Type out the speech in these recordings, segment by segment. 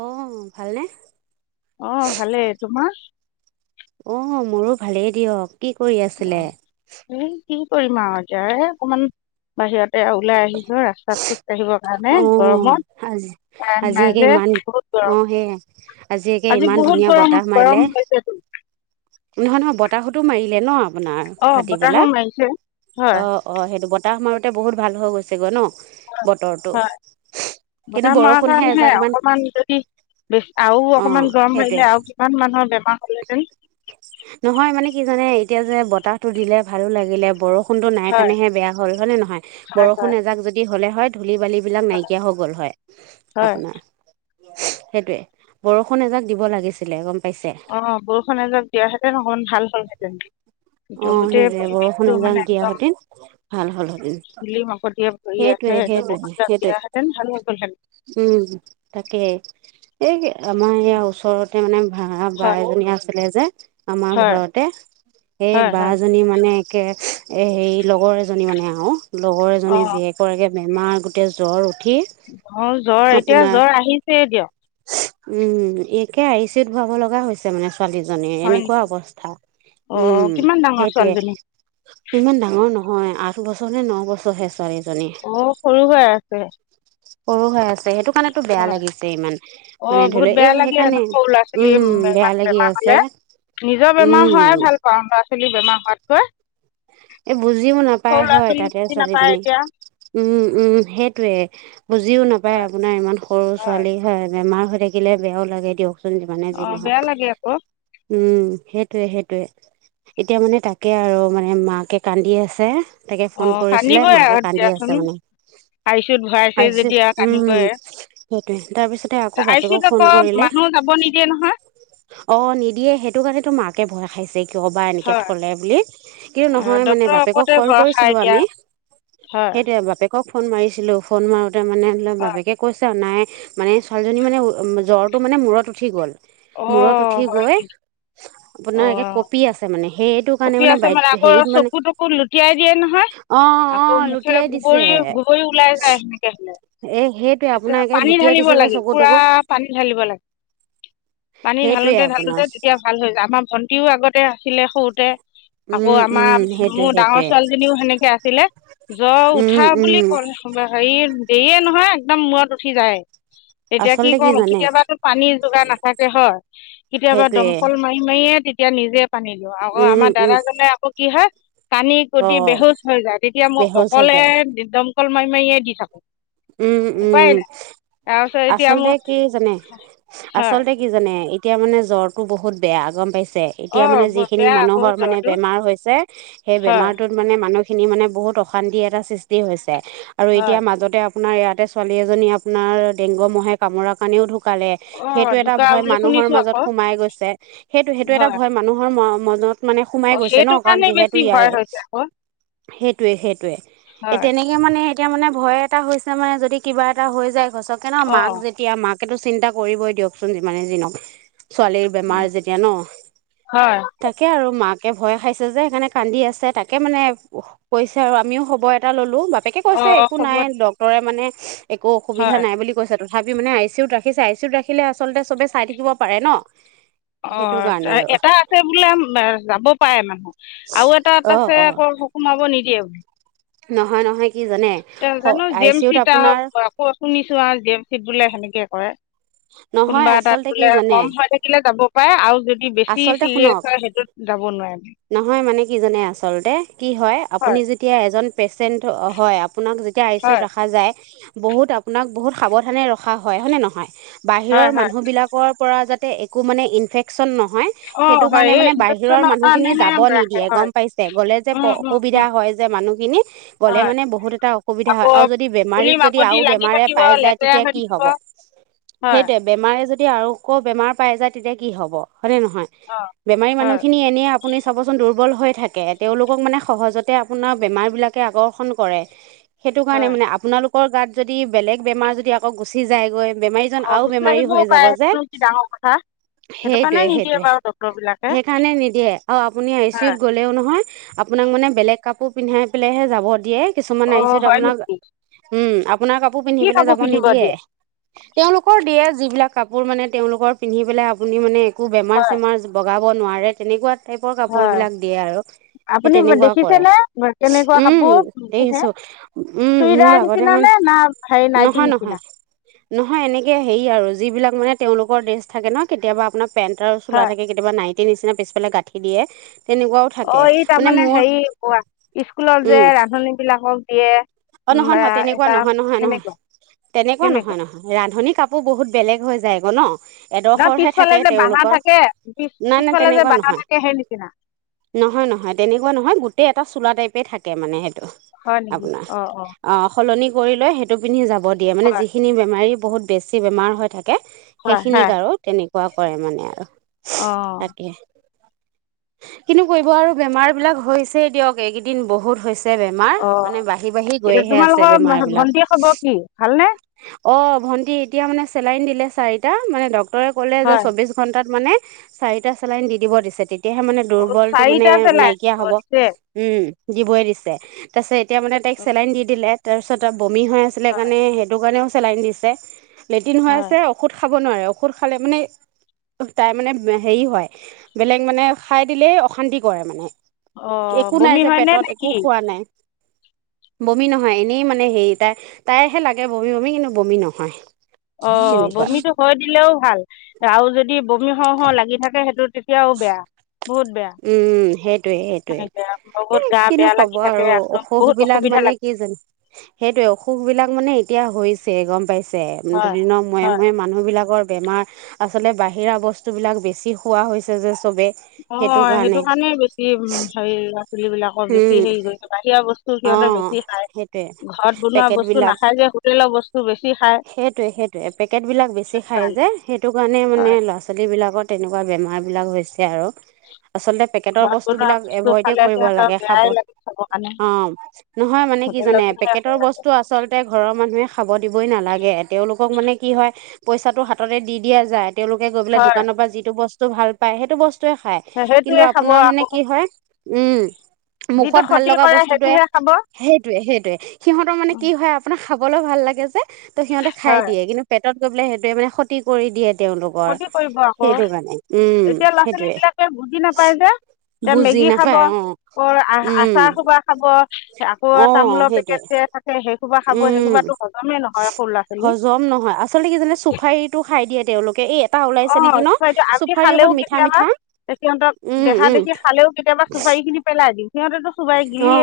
অ ভালনে ওহ ভালে তোমাৰ অ মোৰো ভালেই দিয়ক কি কৰি অ আছিলে এই কি কৰিম আৰু এতিয়া অকমান বাহিৰতে ওলাই আহি ৰাস্তাত খোজাঢ়িবৰ কাৰণে গৰমত [unintelligible] কাৰেণ্ট নাই আজিয়েকে যে ইমান বহুত অ গৰম সেয় আজিয়েকে আজি ইমান বহুত ধুনীয়া গৰম বতাহ গৰম মাৰিলে [inaudible] [unintelligible] নহয় নহয় বতাহতো মাৰিলে ন আপোনাৰ অ বতাহো ভাটিবেলা মাৰিছে হয় অ অ সেইটো বতাহ মাৰোতে বহুত ভাল হৈ গৈছে গৈ ন বতৰটো হয় কিন্তু বতাহ মাৰাৰ বৰষুণহে কাৰণহে এজাক মান অকমান যদি বেছ আৰু অঁ অকণমান গৰম সেইটোৱে হাৰিলে আৰু কিমান মানুহৰ বেমাৰ হ'লে যেন নহয় মানে কি জানে এতিয়া যে বতাহতো দিলে ভালো লাগিলে বৰষুণ বৰষুণটো নাই হয় কাৰণেহে বেয়া হ'ল হলে নহয় হয় বৰষুণ হয় এজাক যদি হলে হয় ধূলি বালিবিলাক হয় নাইকিয়া হৈ গ'ল হয় হয় আপোনাৰ সেইটোয়ে বৰষুণ এজাক দিব লাগিছিলে গম পাইছে অ বৰষুণ এজনক দিয়াহেতেন অকন ভাল হ'লহেঁতেন অ একদম গোটেই সেইটোৱে বৰষুণ পৰিৱেশটো এজাক মানে দিয়া একদম হেঁতেন ভাল হ'ল হেঁতেন ধূলিমাকতিয়ে ভৰি পৰে সেইটোৱে আহে এয়া সেইটোৱে বসন্ত সেইটোৱে দিয়াাহেতেন ভাল হৈ অল হেন উম তাকে [inaudible] এই আমাৰ ইয়াৰ ওচৰতে মানে ভাৰা বা হয় এজনী আছিলে যে আমাৰ হয় ঘৰতে সেই হয় বাহ হয় জনী মানে এনেকে এ সে লগৰ এজনী মানে আৰু লগৰ এজনী অঁ যীয়েকৰাক বেমাৰ গোটেই জ্বৰ উঠি অ জ্বৰ এতিয়া আপোনাৰ জ্বৰ আহিছেয় দিয়ক উম একে আহিছেত ধূৱাব লগা হৈছে মানে ছোৱালীজনীৰ হয় এনেকুৱা নেকি অৱস্থা অঁ উম কিমান ডাঙৰ সেইটয়ে ছোৱালীজনী ইমান ডাঙৰ নহয় আঠ বছৰ নে ন বছৰহে ছোৱালী অ সৰু হৈ আছে [inaudible] সৰু হৈ আছে সেইটো সেইকাৰণেতো বেয়া হয় লাগিছে ইমান অঁ মানে ধৰি বহুত লও এ বেয়া লাগে ন, সেইকাৰণে সৰু ল'ৰা ছোৱালী উম বেয়া ইমান লাগি বেমাৰ আছে হ'লে নিজৰ বেমাৰ উম হোৱাই ভাল পাওঁ ল'ৰা ছোৱালীৰ বেমাৰ হোৱাতকৈ এ বুজিও সৰু নাপায় ল'ৰা হয় ছোৱালী তাতে বুজি নাপায় ছোৱালীজনী এতিয়া উম উম সেইটোৱে বুজিও নাপায় হয় আপোনাৰ ইমান সৰু ছোৱালী হয় বেমাৰ হৈ থাকিলে বেয়াও লাগে দিয়ক। যি মানে যি অঁ নহওক। বেয়া লাগে আকৌ উম সেইটোৱে সেইটোৱে এতিয়া মানে তাকে আৰু মানে মাকে কান্দি আছে। তাকে ফোন অঁ কৰিছিলে কান্দিবই মাকে আৰু কান্দি আছে দিয়াচোন মানে। আই চি ইউত ভৰাইছে আহিছে যেতিয়া উম কান্দিবই উম তাৰপিছতে আকৌ আই চি বাপেকক ইউত আকৌ ফোন কৰিলে। মানুহ যাব নিদিয়ে নহয় অ নিদিয়ে সেইটো কাৰণে তো মাক ভয় খাইছে কিয় বা এনেকে হয় থলে বুলি কিন্তু অ, ন হয় মানে ডক্তৰৰ বাপেকক ওপৰতে কল ভৰসা কৰিছিলো এতিয়া আমি হয় সেইটোৱে বাপেক ক ফোন মাৰিছিলো ফোন মাৰোতে মানে হয় বাপেকে কৈছে নাই মানে ছোৱালীজনী মানে উম জ্বৰটো মানে মূৰত উঠি গ'ল। মূৰত অ' উঠি হয় গৈ আপোনাৰ একে অ' কঁপি আছে মানে সেই টো কাৰণে কঁপি মানে আছে বাই আকৌ হেৰিত মানে চকু তকু লুটিয়াই দিয়ে নহয় অ অ আকৌ মুখে লুটিয়াই দিছে গগৰ গুগৰি ওলাই যায় সেনে লে এ সেইটোৱে ত আপোনাৰ একে পানী লুটিয়াই ঢালিব দিছে যে লাগে চকু পুৰা তকু পানী ঢালিব লাগে পানী সেইটোৱে ঢালোতে ঢালোতে আপোনাৰ তেতিয়া ভাল হৈ যায় আমাৰ ভন্টিও আগতে আছিলে সৰুতে। আকৌ উম উম আমাৰ সেইটোৱে মোৰ সেইটোৱে ডাঙৰ ছোৱালীজনীও সেনেকে আছিলে। জ্বৰ উঠা উম উম বুলি ক হেৰি দেৰিয়ে নহয় একদম মূৰত উঠি যায়। এতিয়া কি আচলতে কওঁ জানে কেতিয়াবাতো পানী যোগাৰ নাথাকে হয় কেতিয়াবা সেইটোৱে দমকল মাৰি মাৰিয়ে এতিয়া নিজে পানী দিওঁ আকৌ উম আমাৰ উম দাদাজনে আকৌ কি হয় টানি অ কুটি বেহোজ হৈ যায় তেতিয়া মই বেহুচ হৈ অকলে যায় দমকল মাৰি মাৰিয়ে দি থাকো। উম উম উপায় উম। নাই তাৰপিছত এতিয়া আচলতে মোৰ কি জানে হয় আচলতে কি জানে এতিয়া মানে জ্বৰটো বহুত বেয়া গম পাইছে অ এতিয়া মানে বৰ যিখিনি বেয়া আকৌ মানুহৰ মানে জ্বৰটো বেমাৰ হৈছে সেই হয় বেমাৰটোত মানে মানু খিনি মানে বহুত অশান্তি এটা সৃষ্টি হৈছে আৰু হয় এতিয়া মাজতে আপোনাৰ ইয়াতে ছোৱালী এজনী আপোনাৰ ডেংগু মহে কামোৰাৰ কাৰণেও শুকালে অ সেইটো এটা ঢুকা ভয় বুলি মানুহৰ শুনিছো মাজত আকৌ সোমাই গৈছে সেইটো সেইটো এটা হয় ভয় মানুহৰ মনত মানে সোমাই অ গৈছে ন সেইটো কাৰণ কাৰণে যিহেতু বেছি ভয় ইয়াৰে হৈছে আকৌ সেইটোৱে সেইটোৱে এ হয় তেনেকে মানে এতিয়া মানে ভয় এটা হৈছে মানে যদি কিবা এটা হৈ যায় খচকে ন অ মাক যেতিয়া মাক তাকেতো চিন্তা কৰিবই দিয়কচোন যিমানেই জি নক। ছোৱালীৰ বেমাৰ যেতিয়া ন, হয় তাকে আৰু মাক তাকে ভয় খাইছে যে সেইকাৰণে কান্দি আছে তাকে মানে কৈছে আৰু আমিও খবৰ এটা ল'লো বাপেকে অ কৈছে একো নাই খবৰ ডক্তৰে মানে একো হয় অসুবিধা নাই বুলি কৈছে ত থাবি মানে আই চি ইউত ৰাখিছে আই চি ইউত ৰাখিলে আচলতে চবে চাই থাকিব পাৰে ন। অ সেইটো কাৰণে আৰু এটা আছে বোলে যাব পাৰে মানুহ। আৰু এটাত অঁ আছে অঁ আক সোমাব নিদিয়ে। নহয় নহয়। কি জানে জানো আই জিম চি ইউত চিত আপোনাৰ আৰু শুনিছো আৰু জি এম চিত বোলে সেনেকে কৰে। নহয় কোনোবা আচলতে এতাত কি বোলে জানে কম হৈ থাকিলে যাব পায় আৰু যদি বেছি আচলতে চিৰিয়াছ শুনক হয় সেইটোত যাব নোৱাৰে। নহয় মানে কি জানে আচলতে কি হয় আপুনি যেতিয়া এজন পেচেণ্ট হয় আপোনাক যেতিয়া আইচিউৎ হয় ৰখা যায় বহুত আপোনাক বহুত সাৱধানে ৰখা হয় হয়নে নহয় বাহিৰৰ হয় হয় মানুহবিলাকৰ পৰা যাতে একো মানে ইনফেকচন নহ নহয় অ' সেইটো হয় কাৰণে এই মানে বাহিৰৰ ইনফেকচনৰ মানুহখিনি কাৰণেহে যাব ৰাখে নিদিয়ে গম হয় পাইছে গ'লে যে উম উম অসুবিধা উম হয় যে মানুহখিনি গ'লে হয় মানে বহুত এটা অসু সুবিধা আকৌ হয় আৰু যদি ধূলি বেমাৰীক যদি মাকতি আৰু লাগি বেমাৰে থাকিব পাই যায় লেতেৰা তেতিয়া হৈ কি থাকিব হ'ব হয় অ' সেইটোয়ে বেমাৰে যদ যদি আৰু আকৌ বেমাৰ পাই যায় তেতিয়া কি হব হয়নেে নহয় বেমাৰী মানুহ হয় খিনি এনে শুনি চাবচোন দুৰ্বল হৈ থাকে তেওঁলোকক মানে সহজতে আপোনাৰ বেমাৰবিলাকে আকৰ্ষণ কৰে। সেইটো কাৰণে হয় মানে আপোনালোকৰ গাত যদি বেলেগ বেমাৰ যদি আকৌ গুচি যায়গৈ বেমাৰীজন অ' আৰু গুচি বেমাৰী আহিবও হৈ যাব পাৰে যে, সেইটোনো কি ডাঙৰ কথা সেইটো কাৰণে সেইটয়ে নিদিয়ে সেইটয়ে বাৰু ডক্তৰ বিলাকে সেইকাৰণে নিদিয়ে। অঁ আপুনি আই চি হয় ইউত গ'লেও নহয় আপোনাক মানে বেলেগ কাপোৰ পিন্ধাই পেলাইহে যাব দিয়ে। কিছুমান অ' আহিছোত হয় আপোনাৰ নেকি? উম আপোনাৰ কাপোৰ পিন্ধি কি পলৈ কাপোৰ যাব পিন্ধিব নিদিয়ে। দিয়ে? তেওঁলোকৰ দিয়ে যিবিলাক কাপোৰ মানে তেওঁওলোকৰ পিন্ধি পেলাই আপুনি মানে একো বেমাৰ হয় চেমাৰ বগা, নোৱাৰে তেনেকুৱা টাইপৰ কাপোৰ হয় বিলাক দিয়ে আৰু সেই আপুনি তেনেকুৱা কৰে দেখিছেনেে কেনেকুৱা উম কাপোৰ দেখিছে দেখিছো উম মোৰ চুইদাৰ আগতে নিচিনা মানে নে? না ভাই ন কি নহয় নহয় নিচিনা, নহয় এনেকে হেৰি আৰু যিবিলাক মানে তেওঁোকৰ ড্ৰেছ থাকে ন কেতিয়াবা আপোনাৰ পেণ্ আৰু চোলা হয়। থাকে কেতিাবা নাইটতি নিচিনা পিছেলে গাঁঠি, দিয়ে, তেনেকুৱাও অ থাকে ই মানে তাৰমানে মোৰ হেৰি কোৱা স্কুলত যে উম ৰান্ধনী বিলাকক দিয়ে। অ উম নহয় নহয় আহ, তেনেকুৱা এটা নহয় নহয় নহয় সেনেকুৱা। তেনেকুৱা নহয় কেনেকুৱা? নহয় ৰান্ধনী কাপোৰ বহুত বেলেগ, বেগ হৈ যায় আগৌ ন, ন এডখৰহে পিছফালে থাকে যে বাহা তেওঁলোকৰ থাকে পিছ নাই না পিছফালে যে তেনেকুৱা বাহা নহয়। থাকে সেই নিচিনা। নহয় নহয় তেনেকুৱা নহয় গোটেই এটা চোলা টাইপে থাকে মানে স হয় নেকি অ' অ সলনি কৰি লৈ সেইটো পিন্ধি যাব দিয়ে মানে হয় যিখিনি বেমাৰী বহুত বেছি বেমাৰ হৈ থাকে তাকে হয় সেইখিনিক আৰু তেনেকুৱা কৰে মানে আৰু আহ' তাকে কিনো কৰিব আৰু বেমাৰ বিলাক হৈছেই দিয়ক এইকেইদিন বহুত হৈছে। ছে বেমাৰ অ' মানে বাঢ়ি বাঢ়ি এতিয়া গৈহে আছে তোমালোকৰ বেমাৰ ভন্টিৰ খবৰ কি ভালনে? বিলাক। অ ভন্টি এতিয়া মানে চেলাইন দিলে চাৰিটা মানে ডক্তটৰে ক'লে যে হয়। চৌবিশ ঘণ্টাত মানে। চাৰিটা চালাইন দি দিব দিছে তেতিয়াহে মানে অ', দুৰ্বলতটো মানে চাৰিটা চেলাই নাইকিয়া হব, দিছে। উম। দিবই দিছে তাৰপিছত এতিয়া মানে। তাইক চেলাইন দি দিলে তাৰপিছত বমি হৈ আছিলে হয়। কাৰণে সেইটো কাৰণেও চেলাইন দিছে। লেট্ৰিন হৈ হয়। আছে ঔষধ খাব নোৱাৰে ঔষধ খালে মানে। তাই মানে হেৰি হয় বেলেগ মানে খাই দিলে অশান্তি কৰে মানে। অ', একো নাই বমি যে হয়নে নে পেটত নে একো কি? খোৱা নাই। বমি নহয় এনেই মানে হেৰি তাই তাইহে লাগে বমি বমি কিন্তু বমি নহয়। অ' তেনেকুৱা বমিটো হৈ দিলেও ভাল আৰু যদি বমি হও, হও লাগি থাকে সেইটোত। কিয়ও বেয়া। উম সেইটয়ে সেইটয়ে সেনেকে এ বহুত গা কিনো বেয়া কব লাগি থাকে আৰু একদম অসুখ বহুত বিলাক অসুবিধা মানে। লাগে কি জানো সেইটোয়ে অসুখ বিলাক মানে এতিয়া। চ গম পাইছে হয়। দুদিনৰ ময়ে হয়। ময়ে মানুহ বিলাকৰ। বেমাৰ আচলতে বাহিৰা বস্তুবিলাক বেছি খোৱা হৈছে যে চবেই। অ' সেইটো কাৰণেই বেছি হেৰি। ুলিবিলাকৰ বেছি উম হেৰি কৰিছে বাহিৰা বস্তু সিহঁতে অঁ বেছি খায় ঘৰত বনোৱা বস্তু নাখায় যে। হোটেলৰ বস্তু বেছি খায় সেইটয়ে সেইটোয়ে পেকেট বিলাক বেছি সেইটো খাই কাৰণে যে সেইটো কাৰণে মানে হয়। ল'ৰা ছোৱাল। ছোৱালীবিলাকৰ তেনেকুৱা বেমাৰবিলাক হৈছে আৰু। আচলতে পেকেটৰ ঘৰত বস্তু বনোৱা বিলাক বস্তু এভইডে খালে কৰিব লাগে। সিহঁতৰ খাব বেয়াই লাগি থাব। অ নহয় মানে কি জানে ভাল পেকেটৰ লাগে। বস্তু আচলতে ঘৰৰ মানুহে খাব দিব। দিবই নালাগে তেওঁলোকক মানে কি হয় পইচাটো হাততে দি দিয়া যায়। তেওঁলোকে গৈ পেলাই হয় দোকানৰ পৰা যিটো বস্তু ভাল পায় সেইটো বস্তু। য়ে খায় কিন্তু সেইটোৱে খাব আপোনাৰ আকৌ মানে কি হয় উম যিটো মুখত ভাল ক্ষতি লগা কৰে বস্তুতয়ে সেইটোহে খাব সেইটোয়ে সেইটয়ে সিহঁতৰ মানে উম, কি হয় আপোনাৰ। খাবলৈ ভাল লাগে যে ত' সিহঁতে খাই হয় দিয়ে কিন্তু পেটত গৈ পলে সেইটোৱে মে ক্ষতি কৰি দিয়ে। তেওঁলোকৰ ক্ষতি কৰিব আকৌ সেইটো কাৰণে উম, এতিয়া ল'ৰা সেইটোয়ে। ছোৱালীবিলাকে বুজি নাপায় বুজি নাপায় অ। আক আহ উম আচাৰ খোবা খাব, আকৌ অ', তামোলৰ সেইটোৱে পেকেট যে থাকে সেই। কোব খ উম সেইোবাতো হজ হজম নহয় আচলতে কি জানে চুফাৰীটো খাই দিয়ে তেওঁলোকে। এই এটা অ ওলাইছে নেকি ন হয়তো আমি চুফাৰী খালেও অকণ মিঠা কেতিয়াবা। মিঠা তে সিহঁতক উম দেখা উম দেখি খালেও, কেতিয়াবা চুপাৰী খিনি পেলাই দিম। অ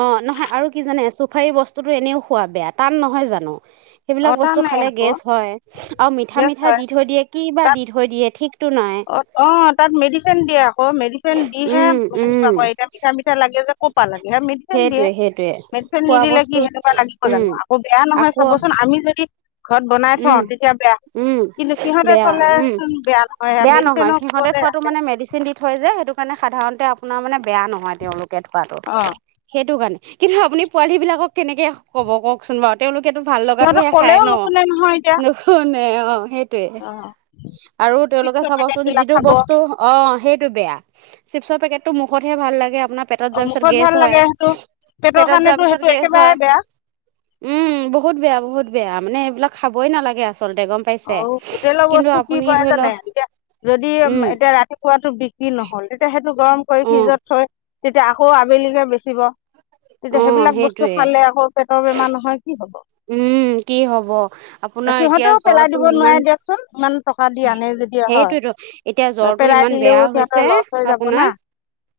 অ নহয় আৰু কি জানে চু। কুফাৰী বস্তুটো এনেও খোৱা বেয়া টান নহয় জানো। সেইবিলাক অঁ বস্তু টানেই খালে আকৌ গেছ হয় আৰু মিঠা গেছ মিঠা দি হয় থৈ দিয়ে কি বা দি থৈ দিয়ে ঠিক। অ', -অ' তাত মেডিচিন দিয়ে আকৌ মেডিচিন দিহে উম উম সেনেকুৱা ক এতিয়া মিঠা-মিঠা লাগে যে কপা লাগে মেডিচিন দিয়ে। সেইটোৱে সেইটোৱে মেডিচিন খোৱা নিদিলে কি বস্তু সেনেকুৱা লাগিব উম জানো আকৌ বেয়া নহয় আকৌ চাবচোন আমি যদি। ঘৰত বনাই থওঁ উম তেতিয়া বেয়া উম কিন্তু সিহঁতে বেয়া উম। চলেচোন বেয়া নহয় সেয়া বেয়া নহয় মেডিচিনৰ সিহঁতে ওপৰতে থোৱাটো ৰাখে মানে মেডিচিন দি থয় যে, সেইটো কাৰণে সাধাৰণতে আপোনাৰ মানে বেয়া নহয় তেওঁলোকে থোৱাতো অ সেইটো কাৰণে। কিন্তু আপুনি পোৱালী বিলাকক কেনেকে কব কওকচোন বাৰু তেওঁলোকেতো ভাল সিহঁতক লগাতোহে খাই ক'লেও ন। নুশুনে নহয় এতিয়া নখ নে অ হেতিয়ে। অ [unintelligible] আৰু তেওঁলোকে চিপছৰ চাবচোন পেকেটবিলাক যিটো খাব বস্তু অ' সেই। বেয়া চিপচৰ পেকেটটো মুখত হা ভাল লাগে। আপোনাৰ পেটত অ যোৱাৰ পিছত মুখত গেছ ভাল লাগে হয় সেইটো পেটৰ পেটত কাৰণেতো যোৱাৰ পিছত সেইটো গেছ একেবাৰে হয়। বেয়া উম, বহুত বেয়া, বহুত বেয়া মানে এইবিলাক খাবই নালাগে। আচলতে গম পাইছে অ হোটেলৰ কিন্তু বস্তু কি আপুনি কৰে ধৰি জানে লওক এতিয়া যদি উম এতিয়া ৰাতিপুৱাতো বিক্ৰী নহয়। তেতিয়া সেইটো গৰম কৰি অ ফ্ৰিজত থৈ তেতিয়া আকৌ আবেলিলৈ বেচিব, অ তেতিয়া সেইবিলাক বস্তু সেইটোৱে খালে আকৌ পেটৰ বেমাৰ নহয় কি হব উম কি হব আপোনাৰ এতিয়া সিহঁতেও পেলাই জ্বৰটো দিব ইমান নোৱাৰে দিয়কচোন ইমান টকা দি আনে যদি হয় সেইটোতো এতিয়া জ্বৰটো পেলাই ইমান বেয়া দিলেও হৈছে। সিহঁতৰ লছ হৈ যাব না আপোনাৰ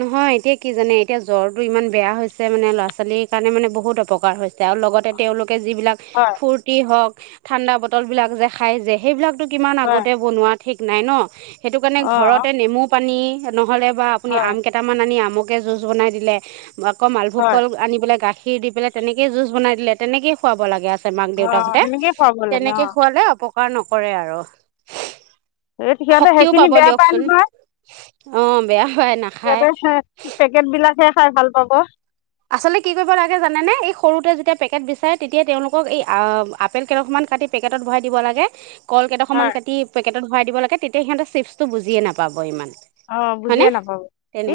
নহয় এতিয়া কি জানে এতিয়া জ্বৰ ইমান বেয়া হৈছে মানে ল'ৰা ছোৱালীৰ কাৰণে মানে বহুত অপকাৰ হৈছে আৰু লগতে তেওঁলোক যিবিলাক হয় ফুৰ্টি হক থান্দা বটল বিলাক যে খায় যে সেইবিলাক কিমান হয় আগতে বনোৱা ঠিক নাই ন সেইটো কাৰণে অঁ ঘৰতে নেমু পানী নহ'লে বা আপুনি হয় আম কেইটামান আনি আমকে জুচ বনাই দিলে আকৌ মালভোগ হয় কল আনি পেলাই গাখীৰ খীৰ দি পেল তেনেকে জুজ বনাই দিলে তেনেকে খুৱাব লাগে মাক অঁ দেউতাকহঁতে সেনেকৈয়ে খুৱাব লাগে তেনেকে অঁ খুৱালে অপকাৰ নকৰে আৰু। সিহঁতে শক্তিও সেইখিনি পাব বেয়া পায় দিয়কচোন অঁ বেয়া। পায় নাখায় ইয়াতেহে পেকেট বিলাকহে খাই ভাল পাব আচলতে কি কৰিব লাগে জানেনে এই সৰুতে যেতিয়া পেকেট বিচাৰে তেতিয়া তেওঁলোকক এই আ আপেল কেদখৰমান কাটি পেকেটত ভৰাই দিব লাগে কল হয় কেইদখৰমান কাটি পেকেটত ভৰাই দিব লাগে তেতিয়া সিহঁতে চিপছটো বুজিয়ে নাপাব ইমান। অ বুজিয়ে হয়নে নাপাব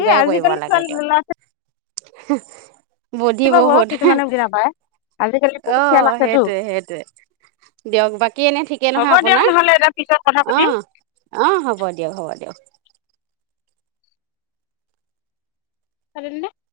এই কৰিব আজিকালি লাগে দিয়ক ছোৱালী [unintelligible] বুদ্ধি ছোৱালী পাব বহুত কিছুমানে বুজি নাপায় আজিকালি অ বহুত খেল আছেতো সেটোয়ে সেটোয়ে দিয়ক বাকী এনে ঠিকেই হ'ব নহয় দিয়ক আপোনাৰ নহ'লে এতিয়া পিছত কথা আহ অ হ'ব দিয়ক হ'ব দিয়ক [unintelligible]